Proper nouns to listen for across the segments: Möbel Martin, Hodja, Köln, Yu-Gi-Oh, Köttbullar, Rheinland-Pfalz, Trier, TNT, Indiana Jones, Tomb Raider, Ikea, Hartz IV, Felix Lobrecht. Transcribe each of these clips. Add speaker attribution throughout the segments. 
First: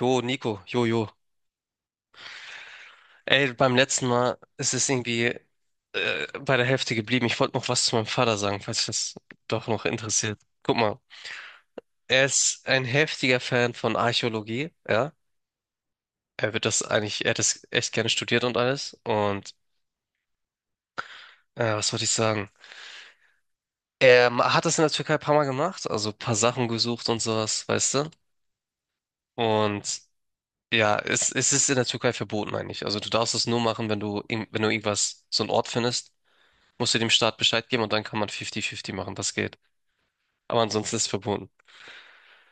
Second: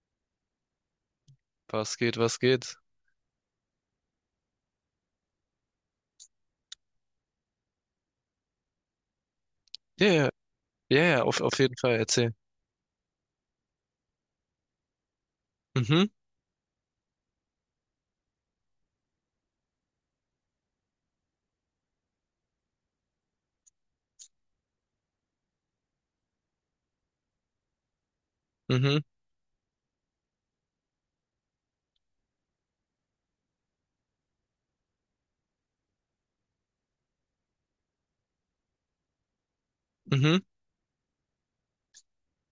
Speaker 1: Jo, Nico, jo, jo.
Speaker 2: Was geht, was geht?
Speaker 1: Ey, beim letzten Mal ist es irgendwie bei der Hälfte geblieben. Ich wollte noch was zu meinem Vater sagen, falls das doch noch
Speaker 2: Ja, ja,
Speaker 1: interessiert. Guck mal,
Speaker 2: ja, ja, auf jeden Fall
Speaker 1: er
Speaker 2: erzähl.
Speaker 1: ist ein heftiger Fan von Archäologie, ja.
Speaker 2: Mhm,
Speaker 1: Er wird das eigentlich, er hat das echt gerne studiert und alles. Und was wollte ich sagen? Hat das in der Türkei ein paar Mal gemacht, also ein paar Sachen gesucht und sowas, weißt du?
Speaker 2: mhm,
Speaker 1: Und ja, es ist in der Türkei verboten eigentlich. Also du darfst es nur machen, wenn wenn du irgendwas, so einen Ort findest. Musst du dem Staat Bescheid geben und dann kann man 50-50 machen, das geht.
Speaker 2: mhm,
Speaker 1: Aber ansonsten ist es verboten.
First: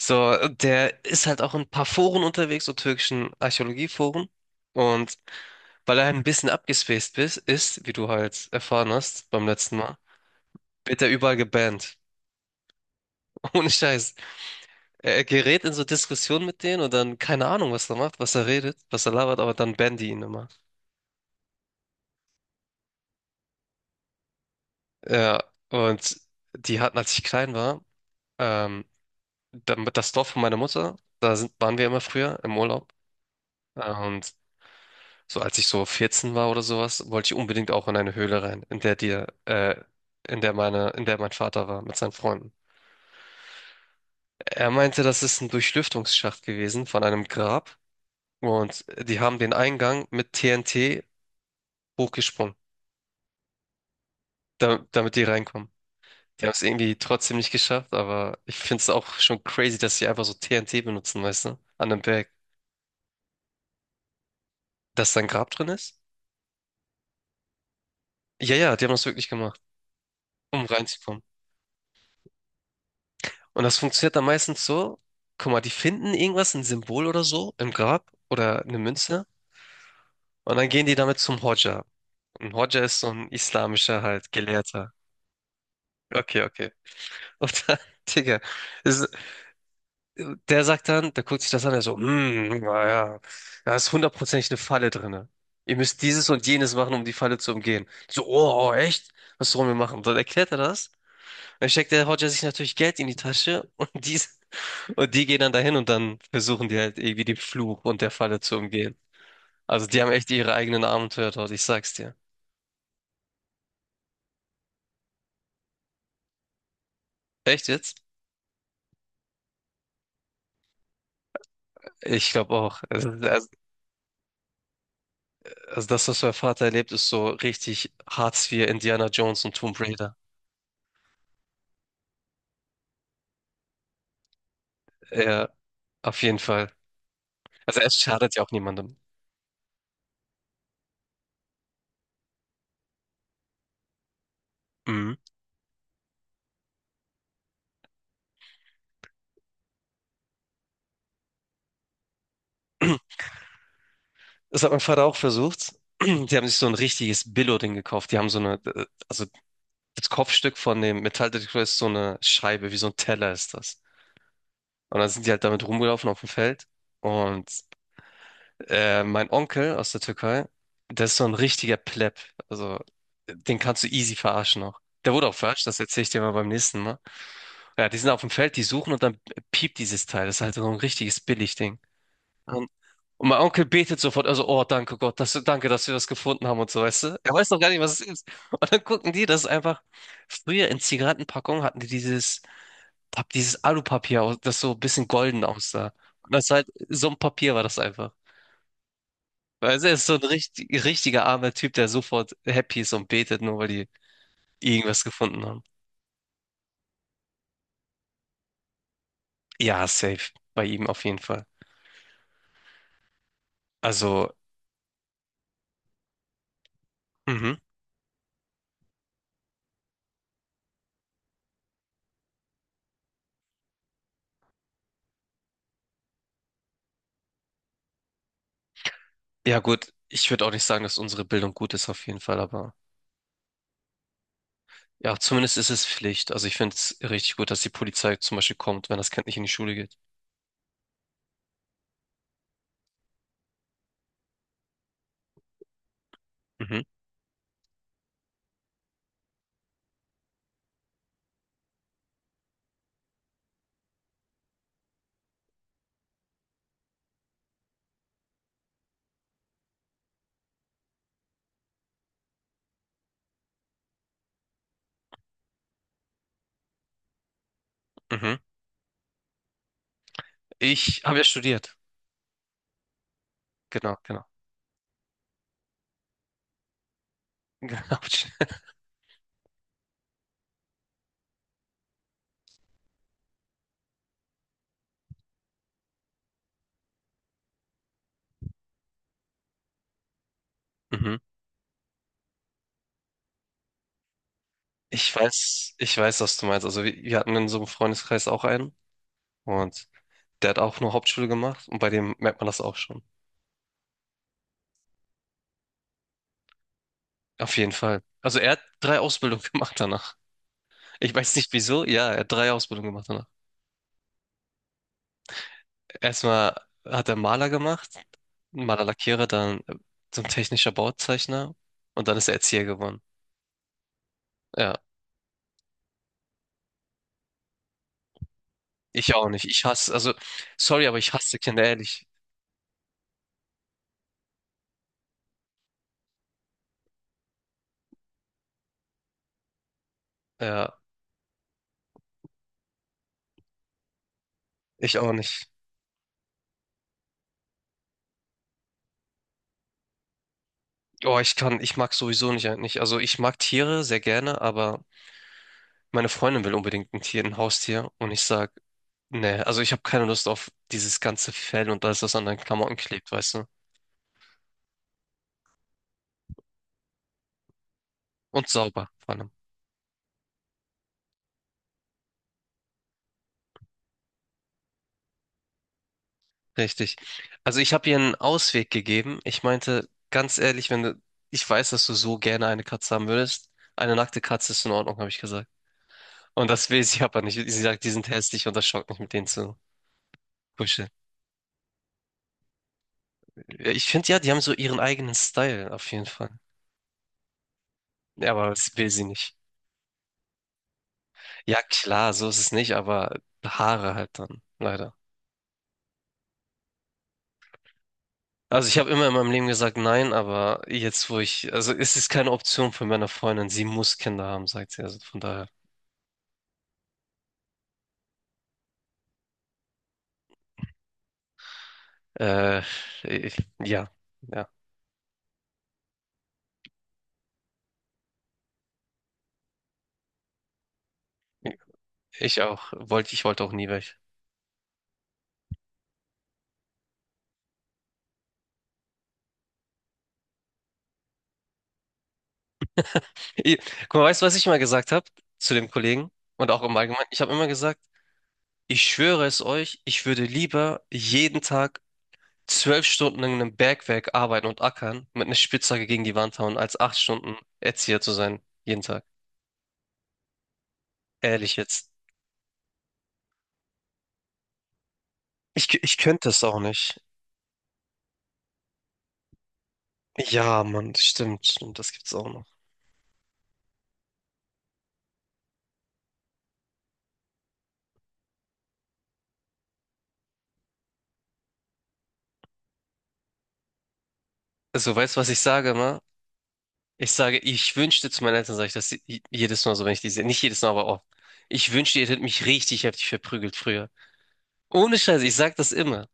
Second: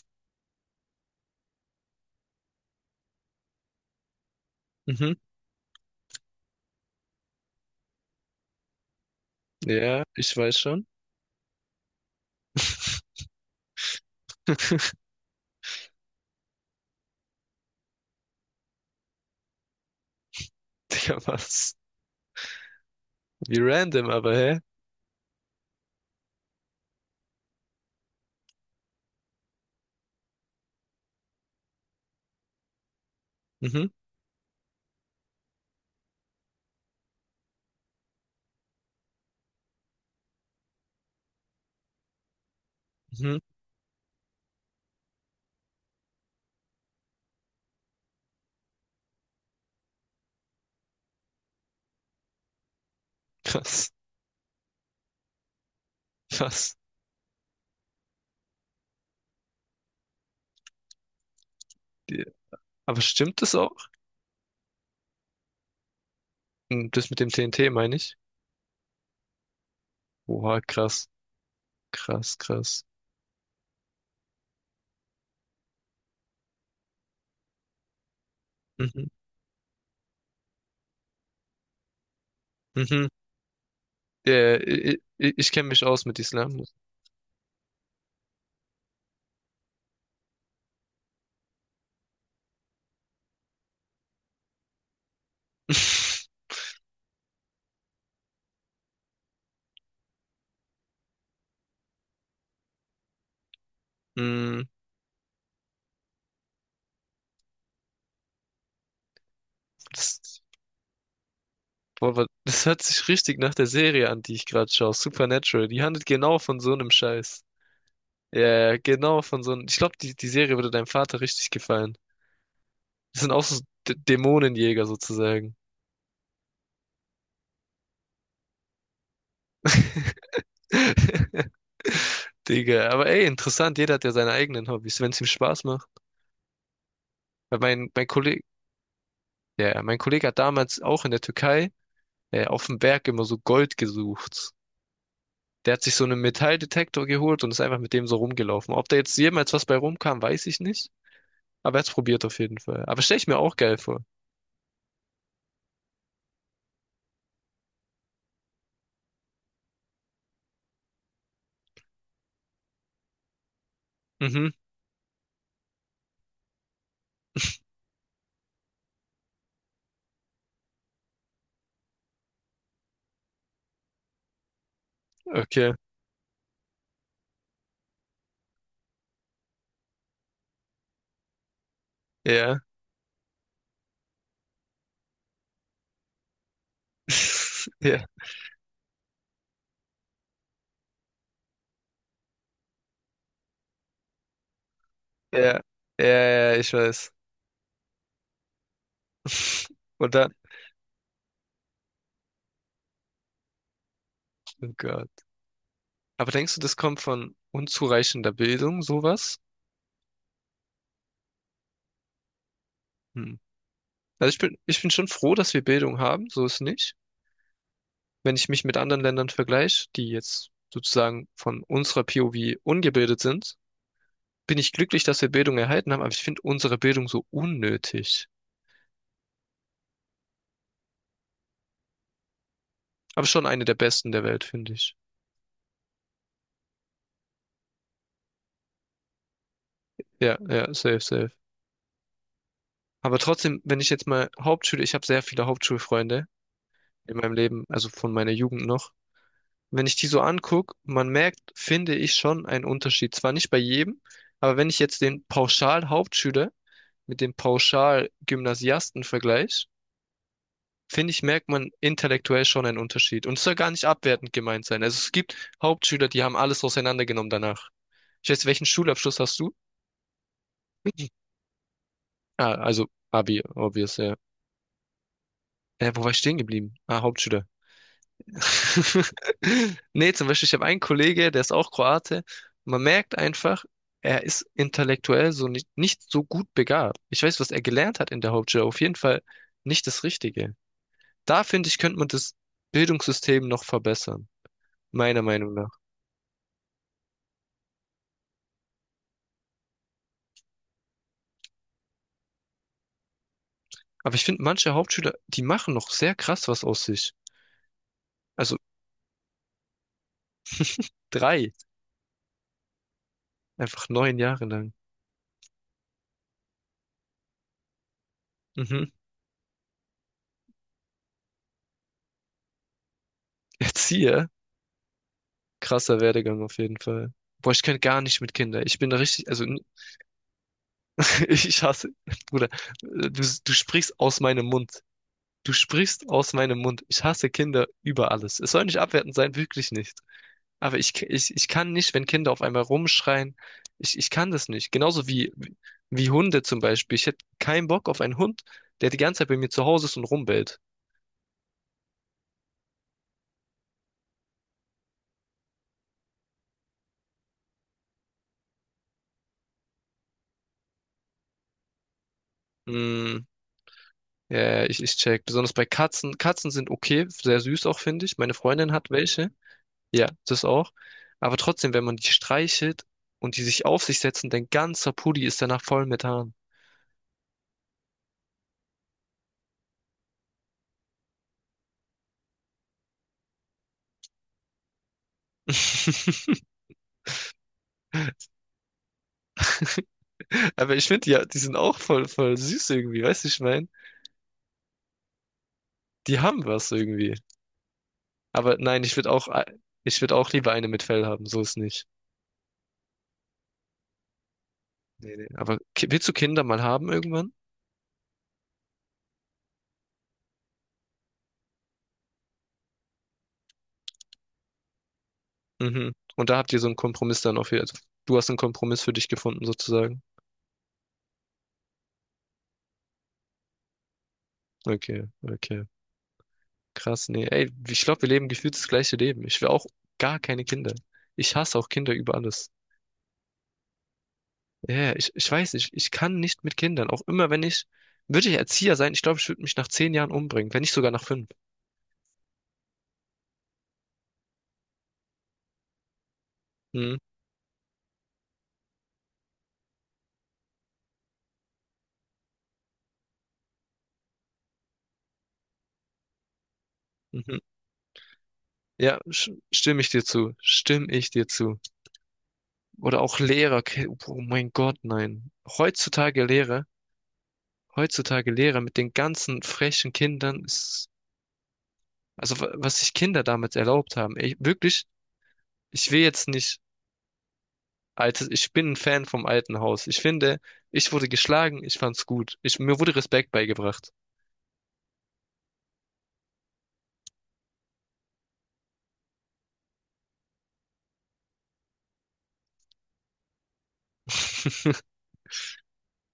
Speaker 1: So, der ist halt auch in ein paar Foren unterwegs, so türkischen Archäologieforen.
Speaker 2: mhm.
Speaker 1: Und weil er halt ein bisschen abgespaced ist, wie du halt erfahren hast beim letzten Mal,
Speaker 2: Ja, ich weiß schon.
Speaker 1: wird er überall gebannt. Ohne Scheiß. Er gerät in so Diskussionen mit denen und dann keine Ahnung, was er macht, was er redet, was er labert, aber dann bannen die ihn immer.
Speaker 2: Digga, was? Wie random, aber hä?
Speaker 1: Ja, und die hatten, als ich klein war, ähm, das Dorf von meiner Mutter, da waren wir immer früher im Urlaub.
Speaker 2: Mhm,
Speaker 1: Und so als ich so 14 war oder sowas, wollte ich unbedingt auch in eine Höhle rein, in der dir, in der meine, in der mein Vater war mit seinen Freunden.
Speaker 2: mhm.
Speaker 1: Er meinte, das ist ein Durchlüftungsschacht gewesen von einem Grab und die haben den Eingang mit TNT hochgesprungen,
Speaker 2: Krass,
Speaker 1: damit die reinkommen. Die haben es
Speaker 2: krass.
Speaker 1: irgendwie trotzdem nicht geschafft, aber ich finde es auch schon crazy, dass sie einfach so TNT benutzen, weißt du, an einem
Speaker 2: Die-
Speaker 1: Berg,
Speaker 2: Aber stimmt das auch?
Speaker 1: dass da ein Grab drin ist.
Speaker 2: Hm, das mit dem TNT meine ich?
Speaker 1: Ja, ja, die haben das wirklich gemacht,
Speaker 2: Oha,
Speaker 1: um
Speaker 2: krass,
Speaker 1: reinzukommen.
Speaker 2: krass, krass.
Speaker 1: Und das funktioniert dann meistens so, guck mal, die finden irgendwas, ein Symbol oder so im Grab oder eine
Speaker 2: Mhm,
Speaker 1: Münze, und dann gehen die damit zum Hodja. Und Hodja ist so
Speaker 2: mhm.
Speaker 1: ein islamischer halt
Speaker 2: Ja, ja,
Speaker 1: Gelehrter.
Speaker 2: ich kenne mich aus mit
Speaker 1: Okay,
Speaker 2: Islam.
Speaker 1: okay. Und dann, Digga, ist, der sagt dann, der guckt sich das an, der so, hm, naja, da ist hundertprozentig eine Falle drinne. Ihr müsst dieses und jenes machen, um die Falle zu umgehen. So, oh, oh, echt? Was sollen wir machen? Und dann erklärt er das. Dann steckt der Hodja sich natürlich Geld in die Tasche,
Speaker 2: Hm,
Speaker 1: und die gehen dann dahin und dann versuchen die halt irgendwie den Fluch und der Falle zu umgehen. Also die haben echt
Speaker 2: Das,
Speaker 1: ihre eigenen Abenteuer dort, ich sag's dir.
Speaker 2: boah, das hört sich richtig nach der Serie an, die ich gerade schaue. Supernatural. Die handelt genau von so einem Scheiß.
Speaker 1: Echt jetzt?
Speaker 2: Ja, genau, von so einem. Ich glaube, die Serie würde deinem Vater richtig gefallen.
Speaker 1: Ich glaube auch.
Speaker 2: Das sind auch so D Dämonenjäger sozusagen.
Speaker 1: Also das, was mein Vater erlebt, ist so richtig Hartz IV, Indiana Jones und Tomb Raider.
Speaker 2: Digga, aber ey, interessant, jeder hat ja seine eigenen Hobbys, wenn es ihm
Speaker 1: Ja,
Speaker 2: Spaß macht.
Speaker 1: auf jeden Fall.
Speaker 2: Weil
Speaker 1: Also
Speaker 2: mein,
Speaker 1: es
Speaker 2: mein
Speaker 1: schadet
Speaker 2: Kollege,
Speaker 1: ja auch niemandem.
Speaker 2: ja, mein Kollege hat damals auch in der Türkei auf dem Berg immer so Gold gesucht.
Speaker 1: Mhm.
Speaker 2: Der hat sich so einen Metalldetektor geholt und ist einfach mit dem so rumgelaufen. Ob da jetzt jemals was bei rumkam, weiß ich nicht. Aber er hat's probiert auf jeden Fall. Aber stell ich mir auch geil vor.
Speaker 1: Das hat mein Vater auch versucht. Die haben sich so ein richtiges Billo-Ding gekauft. Die haben so eine, also das Kopfstück von dem Metalldetektor ist so eine Scheibe, wie so ein Teller ist das.
Speaker 2: Mhm,
Speaker 1: Und dann sind die halt damit rumgelaufen auf dem Feld. Und mein Onkel aus der Türkei, der ist so ein richtiger Pleb. Also, den kannst du easy verarschen noch. Der wurde auch verarscht,
Speaker 2: okay.
Speaker 1: das erzähle ich dir mal beim nächsten Mal. Ja, die sind auf dem Feld, die suchen und dann piept dieses Teil. Das ist halt so ein richtiges Billigding.
Speaker 2: Ja.
Speaker 1: Und, und mein Onkel betet sofort, also, oh, danke Gott, danke, dass wir das gefunden haben und so, weißt du? Er weiß noch gar nicht, was es
Speaker 2: Ja.
Speaker 1: ist. Und dann gucken die, das ist einfach, früher in Zigarettenpackungen hatten die dieses Alupapier, das so ein bisschen
Speaker 2: Ja,
Speaker 1: golden aussah.
Speaker 2: ja,
Speaker 1: Und das
Speaker 2: ja, ja,
Speaker 1: war halt,
Speaker 2: ich
Speaker 1: so
Speaker 2: weiß.
Speaker 1: ein Papier war das einfach. Also er ist so
Speaker 2: Und
Speaker 1: ein
Speaker 2: dann,
Speaker 1: richtiger armer Typ, der sofort happy ist und betet, nur weil die
Speaker 2: oh
Speaker 1: irgendwas
Speaker 2: Gott.
Speaker 1: gefunden haben.
Speaker 2: Aber denkst du, das kommt von unzureichender Bildung, sowas?
Speaker 1: Ja, safe. Bei ihm auf jeden Fall.
Speaker 2: Hm. Also
Speaker 1: Also,
Speaker 2: ich bin schon froh, dass wir Bildung haben, so ist nicht.
Speaker 1: mhm.
Speaker 2: Wenn ich mich mit anderen Ländern vergleiche, die jetzt sozusagen von unserer POV ungebildet sind, bin ich glücklich, dass wir Bildung erhalten haben, aber ich finde unsere Bildung so unnötig.
Speaker 1: Ja, gut. Ich würde auch nicht sagen, dass unsere Bildung gut ist, auf jeden Fall, aber
Speaker 2: Aber schon eine der besten der Welt, finde ich.
Speaker 1: ja, zumindest ist es Pflicht. Also ich finde es richtig gut, dass die Polizei zum Beispiel kommt, wenn das Kind nicht in die Schule geht.
Speaker 2: Ja, ja, safe, safe. Aber trotzdem, wenn ich jetzt mal Hauptschule, ich habe sehr viele Hauptschulfreunde
Speaker 1: Mhm,
Speaker 2: in meinem Leben, also von meiner Jugend noch. Wenn ich die so angucke, man merkt, finde ich schon einen Unterschied. Zwar nicht bei jedem, aber wenn ich jetzt den Pauschal-Hauptschüler mit dem Pauschal-Gymnasiasten vergleiche, finde ich, merkt man intellektuell schon einen Unterschied. Und es soll gar nicht abwertend gemeint sein. Also es gibt Hauptschüler, die haben alles auseinandergenommen danach. Ich
Speaker 1: mhm.
Speaker 2: weiß, welchen Schulabschluss hast du?
Speaker 1: Ich habe ja studiert.
Speaker 2: Ah, also Abi,
Speaker 1: Genau,
Speaker 2: obvious, ja.
Speaker 1: genau.
Speaker 2: Wo war ich stehen geblieben? Ah, Hauptschüler.
Speaker 1: Genau.
Speaker 2: Nee, zum Beispiel, ich habe einen Kollege, der ist auch Kroate. Man merkt einfach, er ist intellektuell so nicht so gut begabt. Ich weiß, was er gelernt hat in der Hauptschule, auf jeden Fall nicht das Richtige.
Speaker 1: Mhm.
Speaker 2: Da finde ich, könnte man das Bildungssystem noch verbessern, meiner Meinung nach.
Speaker 1: Ich weiß, was du meinst. Also wir hatten in so einem Freundeskreis auch einen, und der hat auch nur Hauptschule gemacht und bei dem merkt man das auch schon.
Speaker 2: Aber ich finde, manche Hauptschüler, die machen noch sehr krass was aus sich.
Speaker 1: Auf jeden Fall. Also er
Speaker 2: Also
Speaker 1: hat drei Ausbildungen gemacht danach. Ich weiß nicht
Speaker 2: drei,
Speaker 1: wieso. Ja, er hat drei Ausbildungen gemacht danach.
Speaker 2: einfach 9 Jahre lang.
Speaker 1: Erstmal hat er Maler gemacht,
Speaker 2: Mhm.
Speaker 1: Malerlackierer, dann so ein technischer Bauzeichner und dann ist er Erzieher geworden.
Speaker 2: Erzieher,
Speaker 1: Ja,
Speaker 2: krasser Werdegang auf jeden Fall. Boah, ich könnte gar nicht mit Kindern. Ich bin da
Speaker 1: ich auch
Speaker 2: richtig,
Speaker 1: nicht.
Speaker 2: also
Speaker 1: Ich hasse, also sorry, aber ich hasse
Speaker 2: ich
Speaker 1: Kinder,
Speaker 2: hasse,
Speaker 1: ehrlich.
Speaker 2: Bruder, du, du sprichst aus meinem Mund. Du sprichst aus meinem Mund. Ich hasse Kinder über alles. Es soll nicht abwertend sein, wirklich nicht.
Speaker 1: Ja,
Speaker 2: Aber ich kann nicht, wenn Kinder auf einmal rumschreien. Ich kann das nicht.
Speaker 1: ich
Speaker 2: Genauso
Speaker 1: auch
Speaker 2: wie,
Speaker 1: nicht.
Speaker 2: wie Hunde zum Beispiel. Ich hätte keinen Bock auf einen Hund, der die ganze Zeit bei mir zu Hause ist und rumbellt.
Speaker 1: Oh, ich kann, ich mag sowieso nicht eigentlich. Also ich mag Tiere sehr gerne, aber meine Freundin will unbedingt ein Tier, ein Haustier, und ich sag, nee, also ich habe keine Lust auf dieses ganze Fell und alles, was an deinen Klamotten klebt,
Speaker 2: Mm,
Speaker 1: weißt du?
Speaker 2: ja, ich check. Besonders bei Katzen. Katzen sind okay, sehr süß auch, finde ich. Meine
Speaker 1: Und
Speaker 2: Freundin
Speaker 1: sauber,
Speaker 2: hat
Speaker 1: vor allem.
Speaker 2: welche. Ja, das auch. Aber trotzdem, wenn man die streichelt und die sich auf sich setzen, dein ganzer Pulli ist danach voll mit Haaren.
Speaker 1: Richtig. Also ich habe ihr einen Ausweg gegeben. Ich meinte, ganz ehrlich, wenn du, ich weiß, dass du so gerne eine Katze haben würdest. Eine nackte Katze ist in Ordnung, habe ich gesagt. Und das will sie aber nicht. Sie sagt, die sind hässlich und das schockt mich, mit denen zu
Speaker 2: Aber ich
Speaker 1: kuscheln.
Speaker 2: finde ja, die sind auch voll, voll süß irgendwie, weißt du, ich mein?
Speaker 1: Ich finde ja, die haben so ihren eigenen Style, auf jeden
Speaker 2: Die
Speaker 1: Fall.
Speaker 2: haben was irgendwie.
Speaker 1: Ja, aber
Speaker 2: Aber
Speaker 1: das
Speaker 2: nein,
Speaker 1: will sie nicht.
Speaker 2: ich würde auch lieber eine mit Fell haben, so ist
Speaker 1: Ja,
Speaker 2: nicht.
Speaker 1: klar, so ist es nicht, aber Haare halt dann, leider.
Speaker 2: Nee, nee. Aber willst du Kinder mal haben irgendwann?
Speaker 1: Also ich habe immer in meinem Leben gesagt nein, aber jetzt wo ich, also es ist keine Option für meine Freundin, sie muss Kinder haben, sagt sie. Also von daher,
Speaker 2: Mhm. Und da habt ihr so einen Kompromiss dann auf, also du hast einen Kompromiss für dich gefunden sozusagen.
Speaker 1: äh, ich, ja, ja.
Speaker 2: Okay, okay. Krass, nee. Ey, ich glaube, wir leben gefühlt das gleiche Leben. Ich will auch gar keine Kinder. Ich hasse auch Kinder über alles.
Speaker 1: Ich wollte auch nie weg.
Speaker 2: Ja, ja, ich weiß nicht, ich kann nicht mit Kindern. Auch immer, wenn ich, würde ich Erzieher sein, ich glaube, ich würde mich nach 10 Jahren umbringen, wenn nicht sogar nach 5.
Speaker 1: Ich, guck mal, weißt du, was ich immer gesagt habe zu dem Kollegen und auch im
Speaker 2: Hm,
Speaker 1: Allgemeinen? Ich habe immer gesagt, ich schwöre es euch, ich würde lieber jeden Tag 12 Stunden in einem Bergwerk arbeiten und ackern, mit einer Spitzhacke gegen die Wand hauen, als 8 Stunden
Speaker 2: mhm.
Speaker 1: Erzieher zu sein, jeden
Speaker 2: Ja,
Speaker 1: Tag.
Speaker 2: stimme ich dir zu. Stimme ich dir
Speaker 1: Ehrlich
Speaker 2: zu.
Speaker 1: jetzt.
Speaker 2: Oder auch Lehrer. Oh mein Gott, nein.
Speaker 1: Ich könnte es auch nicht.
Speaker 2: Heutzutage Lehrer mit den ganzen frechen Kindern
Speaker 1: Ja,
Speaker 2: ist,
Speaker 1: Mann, stimmt, stimmt, das gibt's auch
Speaker 2: also
Speaker 1: noch.
Speaker 2: was sich Kinder damals erlaubt haben. Ey, wirklich, ich will jetzt nicht Altes, ich bin ein Fan vom alten Haus. Ich finde, ich wurde geschlagen, ich fand's gut. Mir wurde Respekt beigebracht.
Speaker 1: Also, weißt du, was ich sage immer? Ich sage, ich wünschte zu meinen Eltern, sage ich jedes Mal so, wenn ich die sehe. Nicht jedes Mal, aber oft. Ich wünschte, ihr hättet mich richtig heftig verprügelt früher. Ohne Scheiße, ich sag das immer.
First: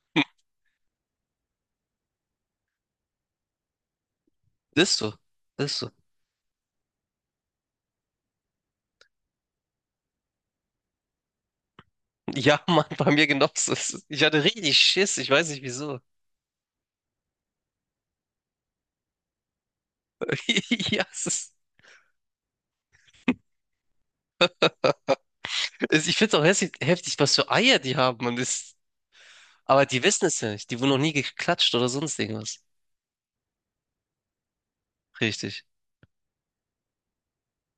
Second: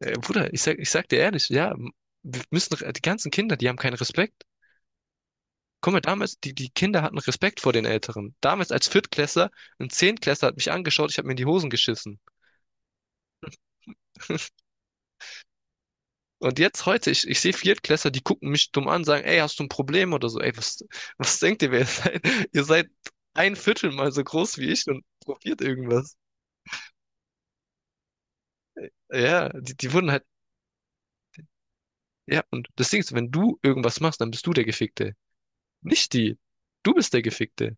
Speaker 2: Bruder, ich sag dir ehrlich, ja, wir müssen, die ganzen Kinder, die haben keinen Respekt.
Speaker 1: Das ist so. Das ist so.
Speaker 2: Guck mal, damals, die Kinder hatten Respekt vor den Älteren. Damals als Viertklässler, ein Zehntklässler hat mich angeschaut, ich habe mir in die Hosen geschissen.
Speaker 1: Ja, Mann, bei mir genauso. Es ist- Ich hatte richtig Schiss, ich weiß nicht wieso.
Speaker 2: Und jetzt heute, ich sehe Viertklässler, die gucken mich dumm an, sagen, ey, hast du ein Problem oder so? Ey, was,
Speaker 1: Ja, es
Speaker 2: was
Speaker 1: ist.
Speaker 2: denkt ihr, wer ihr seid? Ihr seid ein Viertel mal so groß wie ich und probiert
Speaker 1: Also ich
Speaker 2: irgendwas.
Speaker 1: finde es auch hässlich, heftig, was für Eier die haben. Und ist,
Speaker 2: Ja, die,
Speaker 1: aber
Speaker 2: die
Speaker 1: die
Speaker 2: wurden halt.
Speaker 1: wissen es ja nicht. Die wurden noch nie geklatscht oder sonst
Speaker 2: Ja,
Speaker 1: irgendwas.
Speaker 2: und das Ding ist, wenn du irgendwas machst, dann bist du der Gefickte.
Speaker 1: Richtig.
Speaker 2: Nicht die. Du bist der Gefickte.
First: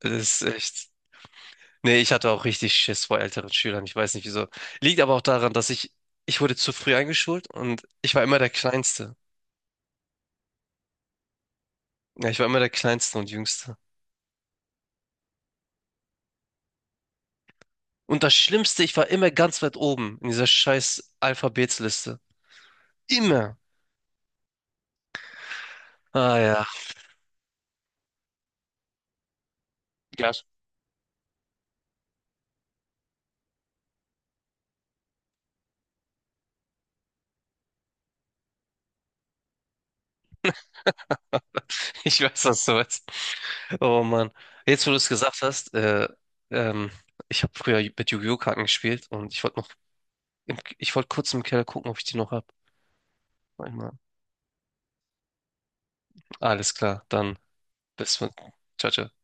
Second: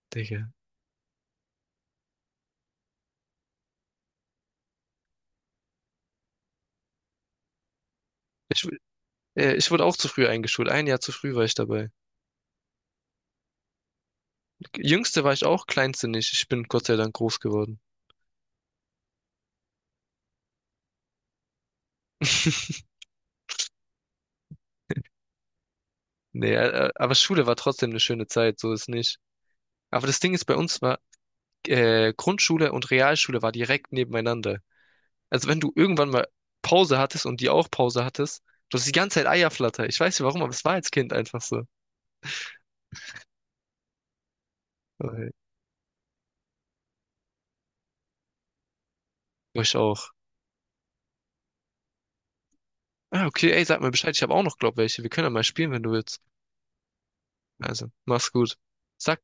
Speaker 1: Das ist
Speaker 2: Digga.
Speaker 1: echt. Nee, ich hatte auch richtig Schiss vor älteren Schülern. Ich weiß nicht wieso. Liegt aber auch daran, ich wurde zu früh eingeschult und ich war immer der
Speaker 2: Ich, wu-
Speaker 1: Kleinste.
Speaker 2: Ich wurde auch zu früh eingeschult. Ein Jahr zu früh war ich dabei.
Speaker 1: Ja, ich war immer der Kleinste und Jüngste.
Speaker 2: Jüngste war ich auch, kleinste nicht. Ich bin Gott sei Dank groß geworden.
Speaker 1: Und das Schlimmste, ich war immer ganz weit oben in dieser scheiß Alphabetsliste. Immer. Ah
Speaker 2: Nee,
Speaker 1: ja.
Speaker 2: aber Schule war trotzdem eine schöne Zeit, so ist nicht. Aber das
Speaker 1: Ja.
Speaker 2: Ding ist, bei uns war Grundschule und Realschule war direkt nebeneinander. Also wenn du irgendwann mal Pause hattest und die auch Pause hattest, du hast die ganze Zeit Eierflatter. Ich weiß nicht warum, aber es war als Kind einfach so.
Speaker 1: Ich weiß, was du meinst. Oh Mann. Jetzt, wo du es
Speaker 2: Äh,
Speaker 1: gesagt hast, ähm, ich habe früher mit Yu-Gi-Oh! Karten gespielt und ich wollte noch,
Speaker 2: Ich auch.
Speaker 1: ich wollte kurz im Keller gucken, ob ich die noch hab.
Speaker 2: Ah, okay, ey, sag mal
Speaker 1: Einmal.
Speaker 2: Bescheid. Ich habe auch noch, glaub, welche. Wir können ja mal spielen, wenn du willst.
Speaker 1: Alles klar,
Speaker 2: Also,
Speaker 1: bis,
Speaker 2: mach's gut.
Speaker 1: ciao, ciao.
Speaker 2: Sag